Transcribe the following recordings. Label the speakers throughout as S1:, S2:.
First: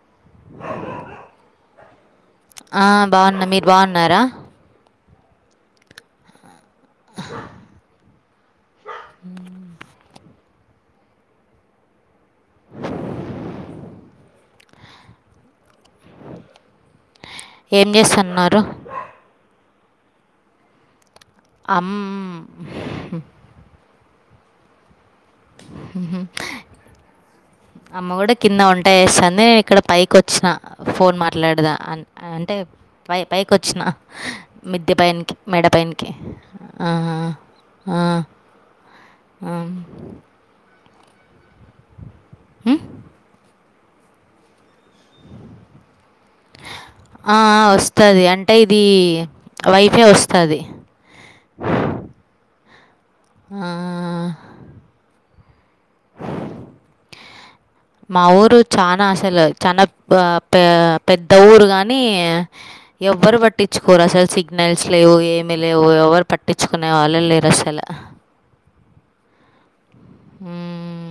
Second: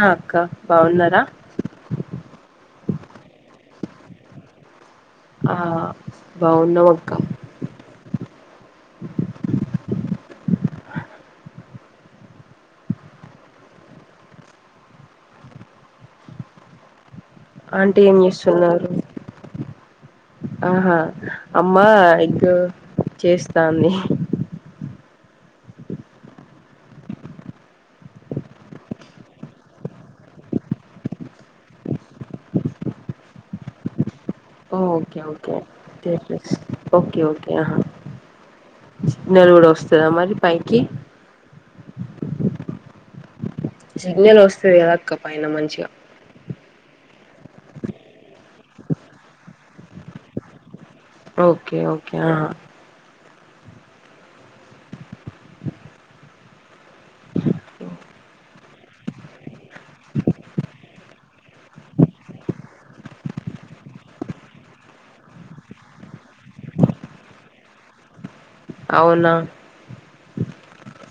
S1: ఆ అక్క బాగున్నారా
S2: ఆ బాగున్న మీరు బాగున్నారా
S1: ఆ బావున్నాం అక్క
S2: హుము
S1: అంటే ఏం చేస్తున్నారు ఆహా అమ్మ
S2: అమ్
S1: ఎగ్ చేస్తాంది
S2: ఉహు [inaudible] అమ్మ కూడా కింద వంట చేస్తా ఉంది నేను ఇక్కడ పైకి వచ్చిన ఫోన్ మాట్లాడదాం అని అంటే పై పైకి వచ్చిన
S1: ఓ
S2: మిద్ద్య
S1: ఓకే
S2: పైనకి
S1: ఓకే
S2: మెడ పైనకి
S1: ఓకే ఓకే ఆహా సిగ్నల్
S2: ఆ!
S1: కూడా వస్తాధ మరి పైకి
S2: హ్మ్మ్
S1: సిగ్నల్ వస్తాది కదా అక్క పైన మంచిగా
S2: ఆ ఆ వస్తాది అంటే ఇది వైపే వస్తాది
S1: ఓకే ఓకే ఆ హా
S2: ఆ మా ఊరు చనా అసలు చాలా పె పెద్ద ఊరు గాని ఎవరు పట్టించుకోరు అసలు సిగ్నల్స్ లేవు ఏమి లేవు ఎవరు పట్టించుకునే వాల్లే లేరు అసలు
S1: అవున
S2: హ్మ్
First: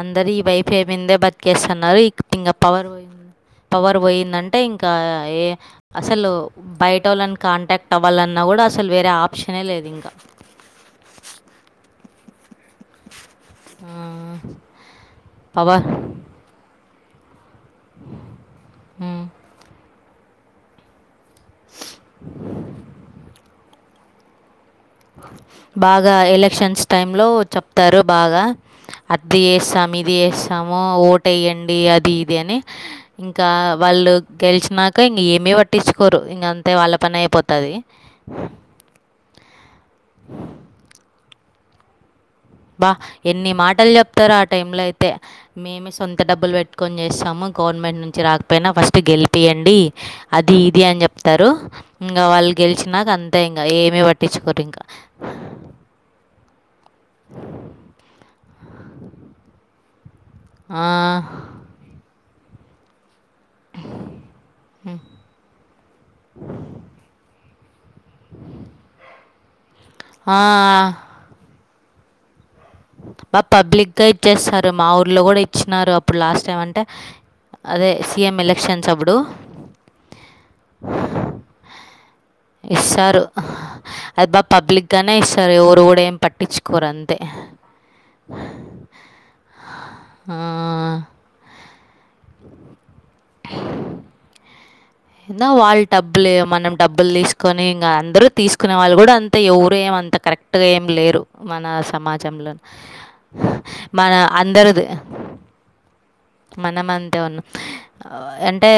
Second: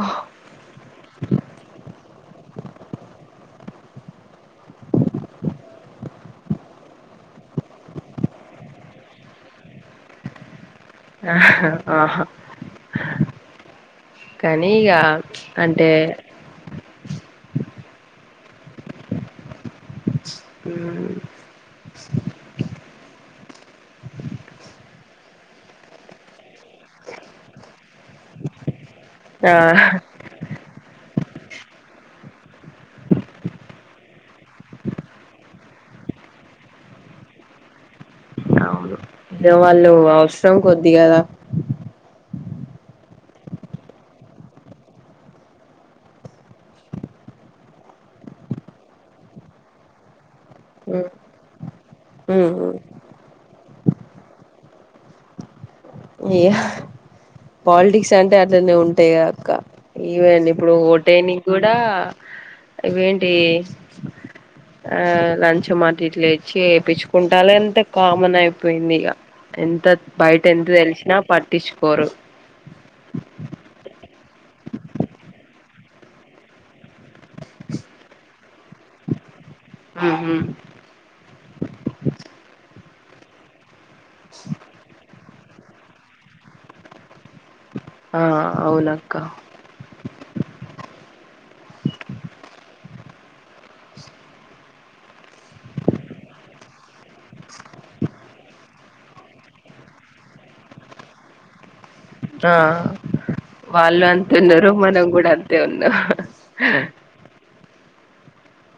S2: అందరి ఈ వై పేమిందే బతికేస్తున్నారు. ఇ ఇంగ పవర్ పోయింది పవర్ పోయిందంటే ఇంకా ఏ అసలు బయట వోళ్ళని కాంటాక్ట్ అవ్వాలన్నా కూడా అసలు వేరే ఆప్షనే లేదు ఇంకా
S1: ఆహా కానీ ఇగా
S2: పవర్
S1: అంటే
S2: హ్
S1: హ్
S2: [inaudible] బాగా ఎలక్షన్స్ టైం లో చెప్తారు బాగా అది
S1: ఆ
S2: చేస్తాము ఇది చేస్తాము ఓటేయండి అది ఇది అని ఇంకా వాళ్ళు గెలిచినాక ఇంక ఏమి పట్టించుకోరు. ఇంక అంతే వాళ్ళ పని అయిపోతది అ
S1: దా వాళ్ళు అవసరం కొద్ది కదా
S2: అబ్బా ఎన్ని మాటలు చెప్తారు ఆ టైమ్ లో అయితే మేమే సొంత డబ్బులు పెట్టుకొని చేస్తాము. గవర్నమెంట్ నుంచి రాకపోయినా ఫస్ట్ గెలిపియండి. అది ఇది అని
S1: మ్
S2: చెప్తారు. ఇంకా
S1: మ్
S2: వాళ్ళు
S1: మ్
S2: గెలిచినాక అంతా ఇంకా ఏమి పట్టించుకోరు ఇంకా
S1: ఇహ పాలిటిక్స్ అంటే అట్లానే ఉంటాయి అక్క ఈవెన్ ఇప్పుడు ఓటేయానికి కూడా ఇవేంటి ఆ లంచం అటు ఇటు చేపించుకుంటలే అంత కామన్ అయిపోయింది. ఇగా అంతే బయట ఎంత తెలిసినా పట్టించుకోరు
S2: బా పబ్లిక్ గా ఇచ్చేస్తారు. మా ఊర్లో కూడా ఇచ్చినారు. అప్పుడు లాస్ట్ టైం అంటే అదే సీఎం ఎలక్షన్స్ అప్పుడు
S1: హ్
S2: ఇస్తారు ఆ అది బాగా పబ్లిక్ గానే ఇస్తారు. ఎవరు కూడా ఏం పట్టించుకోరు అంతే
S1: ఆ అవును ఆక్క
S2: [inaudible] ఏందో వాళ్ళు డబ్బులు మనం డబ్బులు తీసుకొని ఇంకా అందరూ తీసుకునే వాళ్ళు కూడా అంతే ఎవరూ ఏమో అంత కరెక్ట్ అటుగా ఏం లేరు మన సమాజంలో
S1: ఆ వాళ్ళు
S2: మన
S1: అంతున్నారు
S2: అందరిది
S1: మనం కూడా అంతే ఉన్నాం
S2: మనం అంతే ఉన్నాం అంటే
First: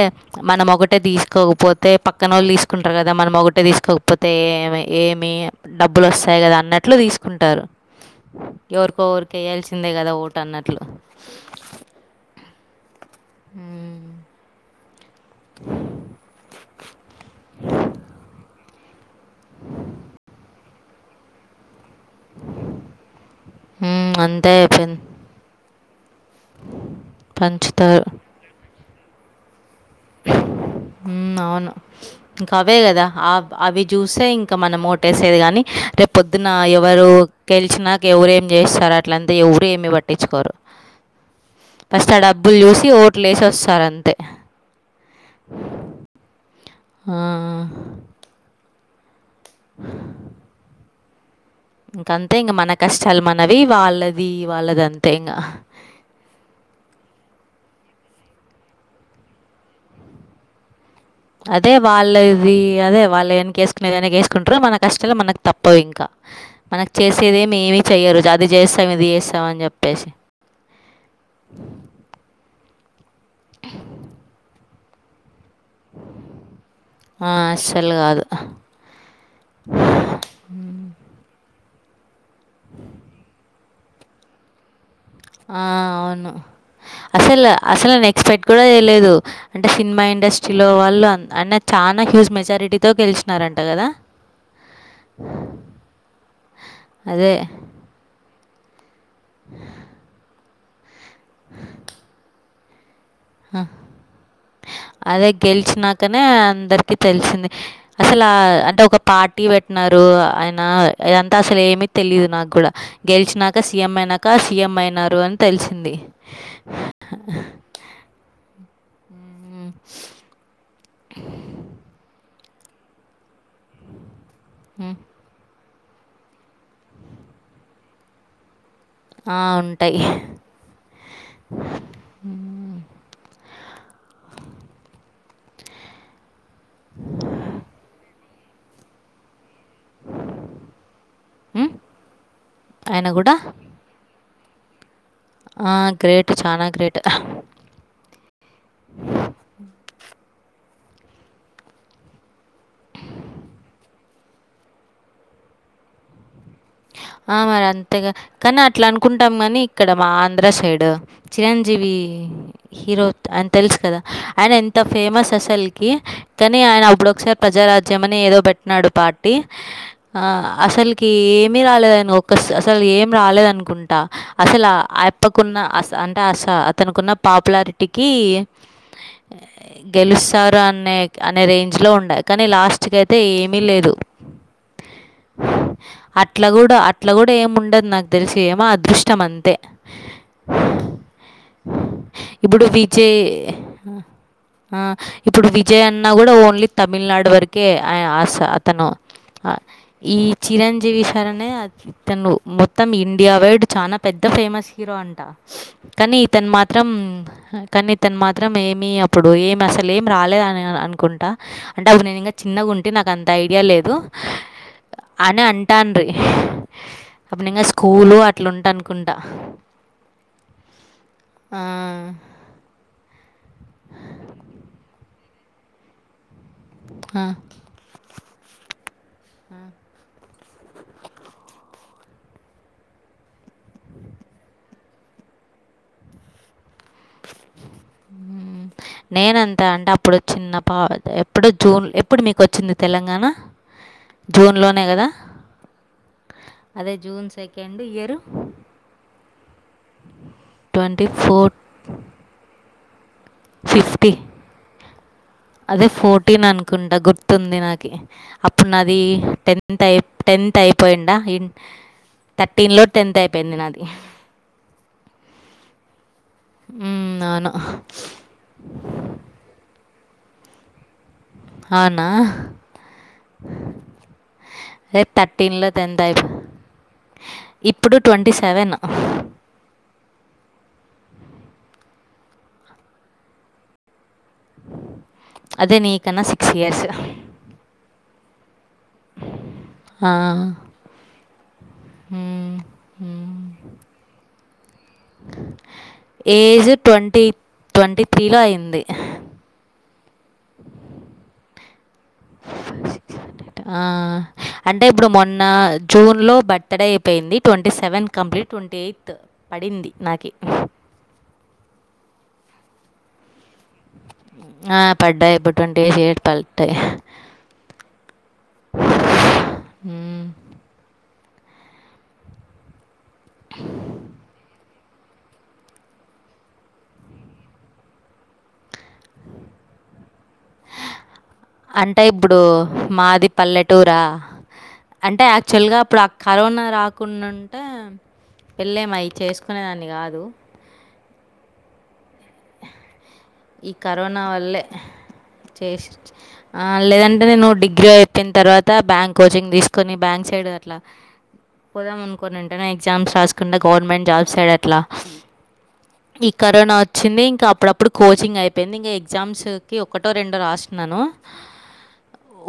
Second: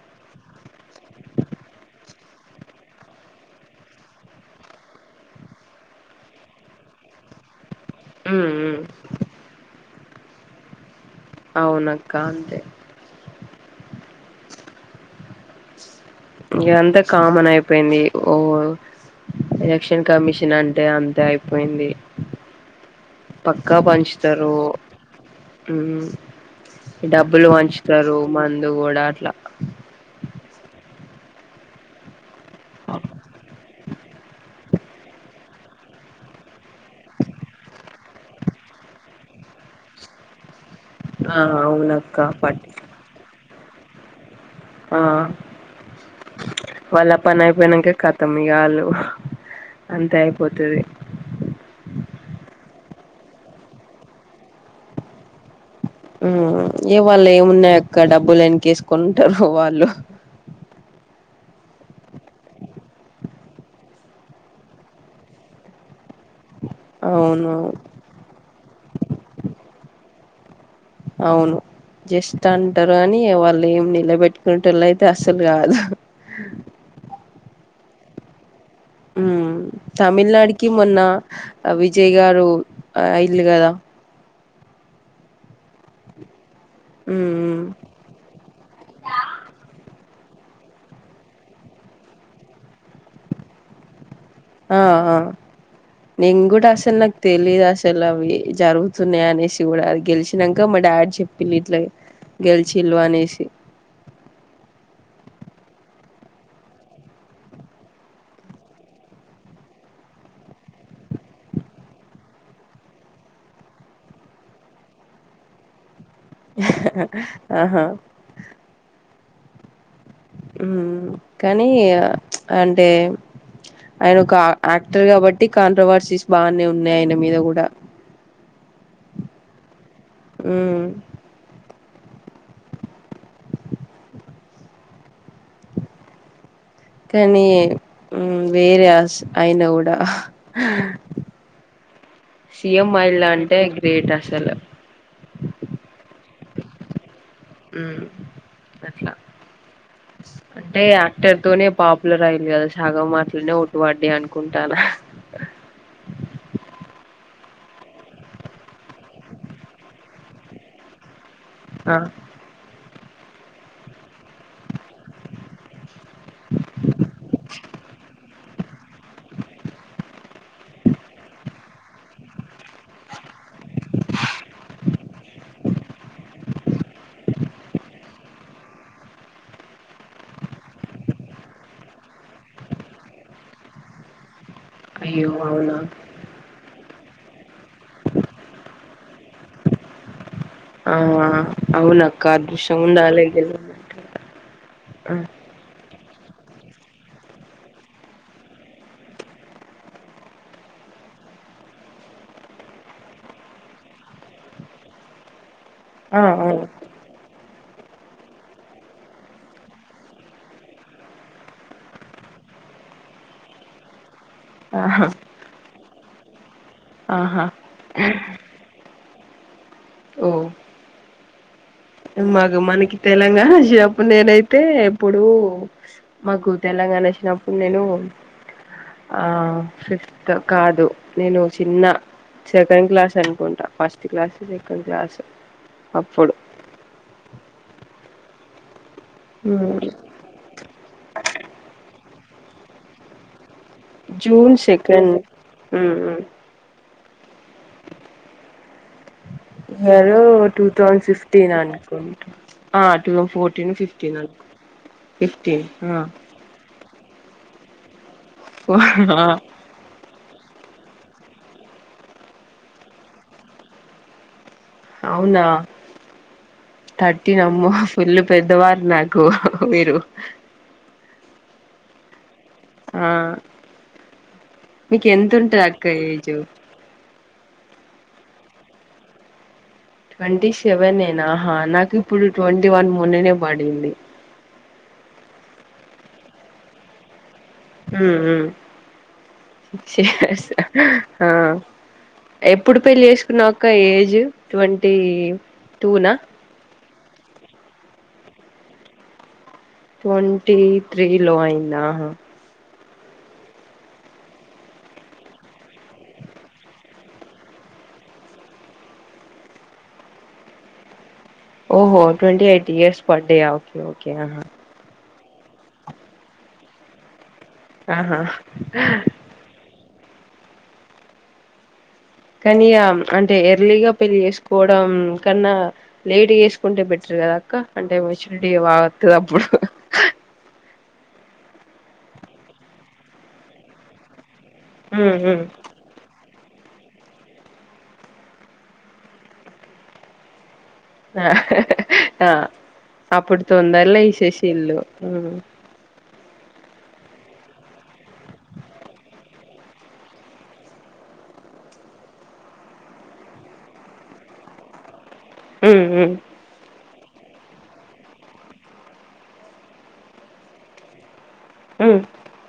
S2: మనం ఒకటి ఒకటె తీసుకోకపోతే పక్కన వోళ్ళు తీసుకుంటారు. కదా మనం ఒకటే తీసుకోకపోతే ఏమి ఏమి డబ్బులు వస్తాయి కదా అన్నట్లు తీసుకుంటారు.
S1: ఉమ్ ఉమ్
S2: ఎవరికోవరికో ఒకరికి వేయాల్సిందే కదా ఓటు అన్నట్లు
S1: అవును ఆక్క అంతే
S2: ఉమ్
S1: ఇగా అంతా కామన్ అయిపోయింది. ఓ ఎలక్షన్ కమిషన్ అంటే అంతే అయిపోయింది. పక్కా
S2: ఉమ్, అంతే
S1: పంచుతారు
S2: అయిపోయింది
S1: మ్ డబ్బులు పంచుతారు మందు కూడా అట్లా
S2: మ్ అవును ఇంకా అవే కదా అవి చూసే ఇంకా మనం ఓటేసేది కాని రేపు పొద్దున ఎవరు గెలిచినాక ఎవరి ఏం చేస్తారు అట్లంత ఎవరు ఏమి పట్టించుకోరు
S1: ఆ అవును
S2: ఫస్ట్ ఆ డబ్బు చూసి ఓట్లేసి వస్తారు అంతే
S1: ఆ వాళ్ళ పని
S2: ఆ.
S1: అయిపోయినంక కతం ఇగాళ్ళు అంతే అయిపోతది
S2: ఇంక అంతే ఇంగ మన కష్టాలు మనవి వాళ్ళది వాళ్ళది అంతే ఇంగ
S1: మ్ ఏ వాళ్ళయి ఏమున్నాయక్క డబ్బులేనకేసుకుంటారు వాళ్ళు
S2: అదే వాళ్ళది అదే వాళ్ళు వేనకేసుకునేది వేనకేసుకుంటరు మన కష్టాలు మనకు తప్పవు ఇంకా మనకు
S1: అవును
S2: చేసేదేమే ఏమి చెయ్యరు అది చేస్తాం ఇది చేస్తామని చెప్పేసి
S1: అవును జస్ట్ అంటారు అని వాళ్ళు ఏం నిలబెట్టుకునే టోళ్ళు అయితే అసలు కాదు
S2: ఆ అసలు కాదు
S1: మ్ తమిళనాడుకి మొన్న విజయ్ గారు అయిలు కదా
S2: ఆ అవును అసలు
S1: మ్మ్
S2: అసలు నిను ఎక్స్పెక్ట్ కూడా చేయలేదు అంటే సినిమా ఇండస్ట్రీలో వాళ్ళు అన్న చానా హ్యూజ్ మెజారిటీతో గెలిచినారంట కదా
S1: ఆ ఆ నేను కూడా అసలు నాకు
S2: అదే
S1: తెలీదు అసలు అవి జరుగుతున్నాయి అనేసి కూడా అది గెలిచిన కా మా డాడీ చెపిన్లు ఇట్లా గెలిచిళ్ళు అనేసి
S2: ఆ అదే గెలిచినాకనే అందరికి తెలిసింది అసలు ఆ అంటే ఒక పార్టీ పెట్టినారు ఆయన ఇదంతా అసలు ఏమిీ తెలియదు నాకు కూడా గెలిచినాక సీఎం అయినాక సీఎం అయినారు అని తెలిసింది
S1: ఆహా
S2: మ్
S1: మ్ కానీ అంటే ఆయన ఒక
S2: ఉమ్,
S1: యాక్టర్ కాబ టి కాంట్రవర్సీస్ బానే ఉన్నాయి ఆయన మీద కూడా
S2: ఆ ఉంటాయి
S1: మ్ కానీ మ్ వేరే అస్ అయినే కూడా
S2: ఉమ్, ఆయన
S1: సిఎంఅయిల్
S2: కూడా
S1: అంటే గ్రేట్ అసలు
S2: ఆ గ్రేట్ చనా గ్రేట్
S1: మ్ అట్లా అంటే యాక్టర్ తోనే పాపులర్ అయిర్రు కదా సాగమట్లనే ఒట్టు పడ్డి అనుకుంటాన
S2: అ మరి అంతేగా కానీ అట్లా అనుకుంటాం కాని ఇక్కడ మా ఆంధ్ర సైడ్ చిరంజీవి హీరో అయన తెలుసు కదా ఆయన ఎ ఏంత ఫేమస్ అసలుకి కానీ ఆయన అప్పుడు ఒకసారి ప్రజారాజ్యం అని ఏదో పెట్టినాడు పాట్ టి ఆ అసలుకి ఏమి రాలేదని ఒక అసలు ఏమి రాలేదనుకుంటా అసలు అ యప్పకున్న అంటే అస అతనికున్న పాపులారిటీకి గెలుస్తారనే అనే రేంజ్ లో ఉండే కానీ లాస్ట్కి అయితే ఏమీ లేదు
S1: అయ్యో అవునా
S2: అట్ల కూడా అట్ల కూడా ఏముండదు నాకు తెలిసి ఏమో అదృష్టం అంతే
S1: ఆ అవునక్క
S2: ఇప్పుడు
S1: అదృష్టం ఉండాల
S2: విజయ్
S1: గని
S2: ఆ ఇప్పుడు వి విజయ్ అన్న కూడా ఓన్లీ తమిళనాడు వరకే అస అతను ఆ ఈ చిరం జీవిసారనే తను మొత్తం ఇండియా వైడ్ చాలా పెద్ద ఫేమస్ హీరో అంట కానీ
S1: ఆ
S2: ఇతను
S1: ఆ
S2: మాత్రం కానీతను మాత్రం ఏమీ అప్పుడు ఏమి అసలు ఏం రాలే అని అనుకుంటా అంటే అప్పుడు నేను ఇంకా చిన్నగా ఉంటే నాకు అంత ఐడియా లేదు
S1: ఆహా
S2: అని అంటాంది
S1: ఆహా
S2: అప్పుడు ఇంకా స్కూలు అట్ల ఉంటా అనుకుంటా
S1: ఓ
S2: ఆ
S1: మాకు మనకి తెలంగాణ చెపు నేనైతే ఇప్పుడు మాకు తెలంగాణ
S2: ఆ!
S1: ఇచ్చినప్పుడు నేను ఆ ఫిఫ్త్ కాదు నేను చిన్న సెకండ్ క్లాస్ అనుకుంటా ఫస్ట్ క్లాసో సెకండ్ క్లాస్ అప్పుడు
S2: నేనంతా అంటే అప్పుడు చిన్న పా ఎప్పుడు జూన్ ఎప్పుడు మీకు వచ్చింది తెలంగాణ జూన్ లోనే కదా అదే June second year
S1: two thousand
S2: twenty
S1: fifteen
S2: four
S1: అనుకుంటూ ఆ two fourteen ten
S2: fifty
S1: fifteen హా ఫిఫ్టీన్ హా
S2: కుండా గుర్తుంది నాకి అప్పుడు
S1: ఫో
S2: నాది
S1: ఆ
S2: టెన్త్ టె టెన్త్ అయిపోయిండా ఇ థర్టీన్లో టెన్త్ అయిపోయింది నాది
S1: అవునా
S2: అవును
S1: థర్టీనమ్మో ఫుల్ పెద్దవారు నాకు మీరు
S2: అవునా
S1: ఆ
S2: అదే
S1: మీకు ఎంత ఉంటది
S2: థర్టీన్లో
S1: అక్క
S2: టెన్త్ అయిపో
S1: ఏజు
S2: ఇప్పుడు ట్వంటీ సెవెన్
S1: ట్వంటీ సెవెనేన ఆహా నాకు ఇప్పుడు ట్వంటీ వన్ మొన్ననే పడింది
S2: అదే నీకన్నా సిక్స్ ఇయర్స్
S1: హ్మ్ మ్మ్ సిక్స్ ఇయర్స్ ఆ
S2: హ్మ్
S1: ఎప్పుడు పెళ్లి
S2: హ్మ్.
S1: చేసుకున్నావక్క ఏజ్ ట్వంటీ టూ నా
S2: ఏజు ట్వంటీ ట్వంటీ త్రీ లో అయింది
S1: ట్వంటీ త్రీ లో అయింద
S2: ఆ అంటే ఇప్పుడు మొన్న జూన్ లో బర్త్డే అయిపోయింది twenty seven complete twenty eighth పడింది నాకి
S1: ఓహో ట్వంటీ ఎయిట్ ఇయర్స్ పడ్డయా ఓకే ఓకే
S2: ఆ! పడ్డాయి ఇప్పుడు ట్వంటీ ఎయిట్ ఇయర్స్ తలుత్తాయి
S1: ఆహా
S2: హ్మ్
S1: కళ్యాణ్ అంటే ఎర్లీగా పెళ్ చేసుకో కన్నా లేటు చేసుకుంటే బెటర్ కదాక్క అంటే మెచ్యూరిటీ బాగత్తది అప్పుడు
S2: అంటే ఇప్పుడు మాది పల్లెటూరా
S1: హ్మ్
S2: అంటే
S1: హ్మ్
S2: యాక్చువల్గా అప్పుడు అ కరోనా రాకుండా ఉంటే పెళ్ళేమయి చేసుకునేదాన్ని కాదు
S1: ఆ అప్పుడు
S2: ఈ
S1: తొందారల
S2: కరోనా వల్లే
S1: ఏసేశిల్లు
S2: చేసి లేదంటే నేను డిగ్రీ అయిపోయిన తర్వాత బ్యాంక్ కోచింగ్ తీసుకొని బ్యాంక్ సైడ్ అట్లా పోదామ అనుకునింటేనే ఎగ్జామ్స్ రాసుకుంట గవర్నమెంట్ జాబ్స్ సైడ్ అట్లా
S1: ఉ
S2: ఈ కరోనా వచ్చింది ఇంకా అప్పుడప్పుడు కోచింగ్ అయిపోయింది ఇంకా ఎగ్జామ్స్కి ఒకటో రెండో రాస్తున్నాను
S1: ఉ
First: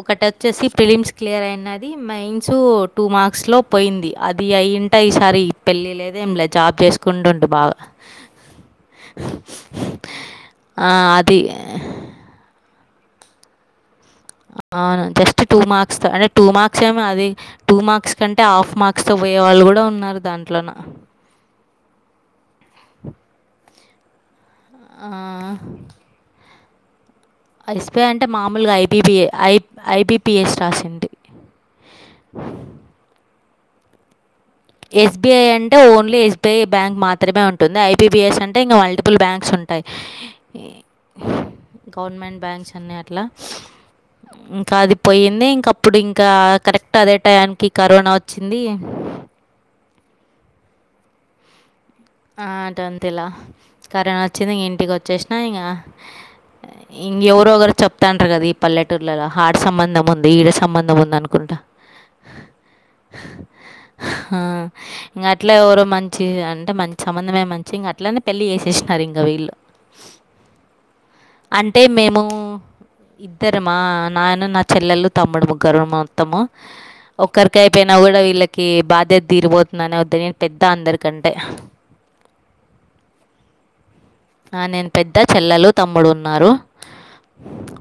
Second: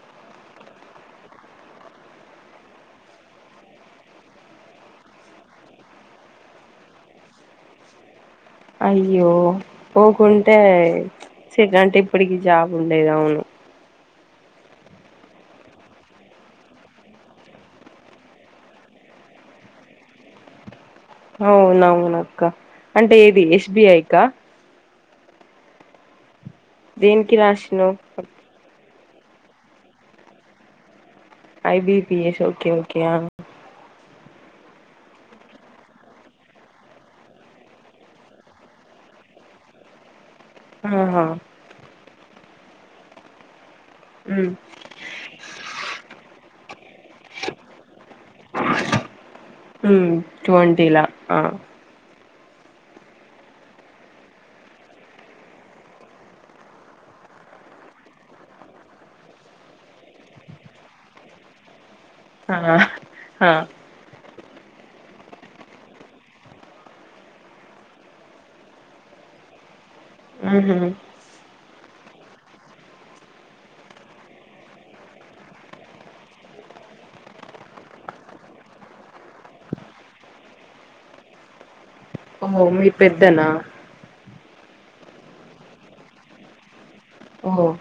S2: ఒకటి వచ్చేసి ప్రిలిమ్స్ క్లియర్ అయినది మైన్స్ టూ మార్క్స్ లో పోయింది అది అయింటే ఈసారి పెళ్ళి లేదే ఏం లేదు జాబ్ చేసుకుంటుండు బాగా
S1: అయ్యో పోకుంటే
S2: అది
S1: సట్ అంటే ఇప్పటికి జాబ్ ఉండేది అవును
S2: అవును జస్ట్ టూ మార్క్స్ అంటే టూ మార్క్స్ ఏమో అది టూ మార్క్స్ కంటే హాఫ్ మార్క్స్ తో పోయే వాళ్ళు కూడా ఉన్నారు దాంట్లోన
S1: అవునవునక్క అంటే ఏది ఎస్బిఐకా
S2: ఆ
S1: దేనికి రా
S2: ఎస్బఐ అంటే మామూలుగా ఐబిబిఐ ఐబిపీఎస్ రాసింది
S1: ఐబిపిఎస్ ఓకే ఓకే
S2: ఎస్బీఐ అంటే ఓన్లీ ఎస్బీఐ బ్యాంక్ మాత్రమే ఉంటుంది ఐబిబిఎస్ అంటే ఇంకా మల్టిపుల్ బ్యాంక్స్ ఉంటాయి
S1: ఆహా
S2: గవర్నమెంట్ బ్యాంక్స్ అన్నీ అట్లా
S1: హ్మ్
S2: ఇంకా అది పోయింది ఇంక అప్పుడు ఇంకా కరెక్ట్ అదే టయానికి కరోనా వచ్చింది
S1: ట్వంటీలా
S2: ఆ ట్వంటీల కరోనా వచ్చింది ఇంక ఇంటికి వచ్చేసినా ఇంకా ఇంకెవరు ఒకరు చెప్తంటారు కదా ఈ పల్లెటూర్లలో హాడ్ సంబంధం ఉంది ఈడ సంబంధం ఉంది అనుకుంటా
S1: ఆ ఆ
S2: ఆ ఇంకా అట్లా ఎవరో మంచి అంటే మంచి సంబంధమే మంచి ఇంక అట్లనే పెళ్లి చేసేసినారు ఇంకా వీళ్ళు
S1: ఆహ
S2: అంటే మేము ఇద్దరమ నాయన నా చెల్లెలు తమ్ముడు ముగరు మొత్తము ఒక్కరికి అయిపోయినా కూడా వీళ్ళకి బాధ్యత తీరిపోతుందని వద్ద్ద నేను పెద్ద అందరికంటే
S1: ఓహో మీరు పెద్దనా
S2: ఆ నేను పెద్ద చెల్లలు తమ్ముడు ఉన్నారు
S1: ఓ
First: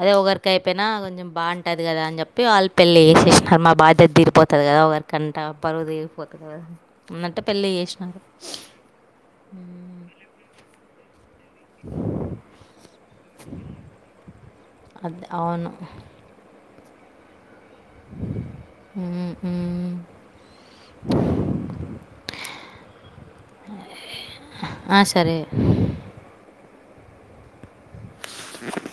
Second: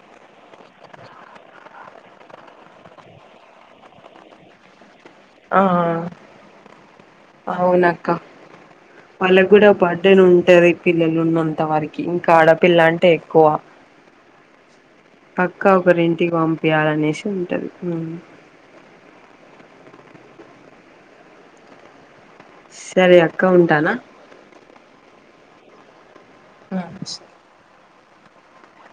S2: అదే ఒగరికి అయిపోయినా కొంచెం బాగుంటది కదా అని చెప్పి వాళ్ళ పెళ్లి చేసేసినారు మా బాధ్యత తిరిపోతాది కదా ఒక కంట
S1: ఆ
S2: బరువు తీరిపోతది కదా అన్నట్టే పెళ్ళి
S1: అవునక్క
S2: చేసినారు
S1: ఉంటాది పిల్లలున్న అంత వారికి ఇంకా ఆడపిల్ల అంటే ఎక్కువ
S2: అది
S1: పక్క
S2: అవును
S1: ఒకరి ఇంటికి పంపియాలనేసి ఉంటది అ
S2: ఉహు.
S1: సరే అక్క ఉంటానా.
S2: ఆ సరే.
S1: ఆ
S2: స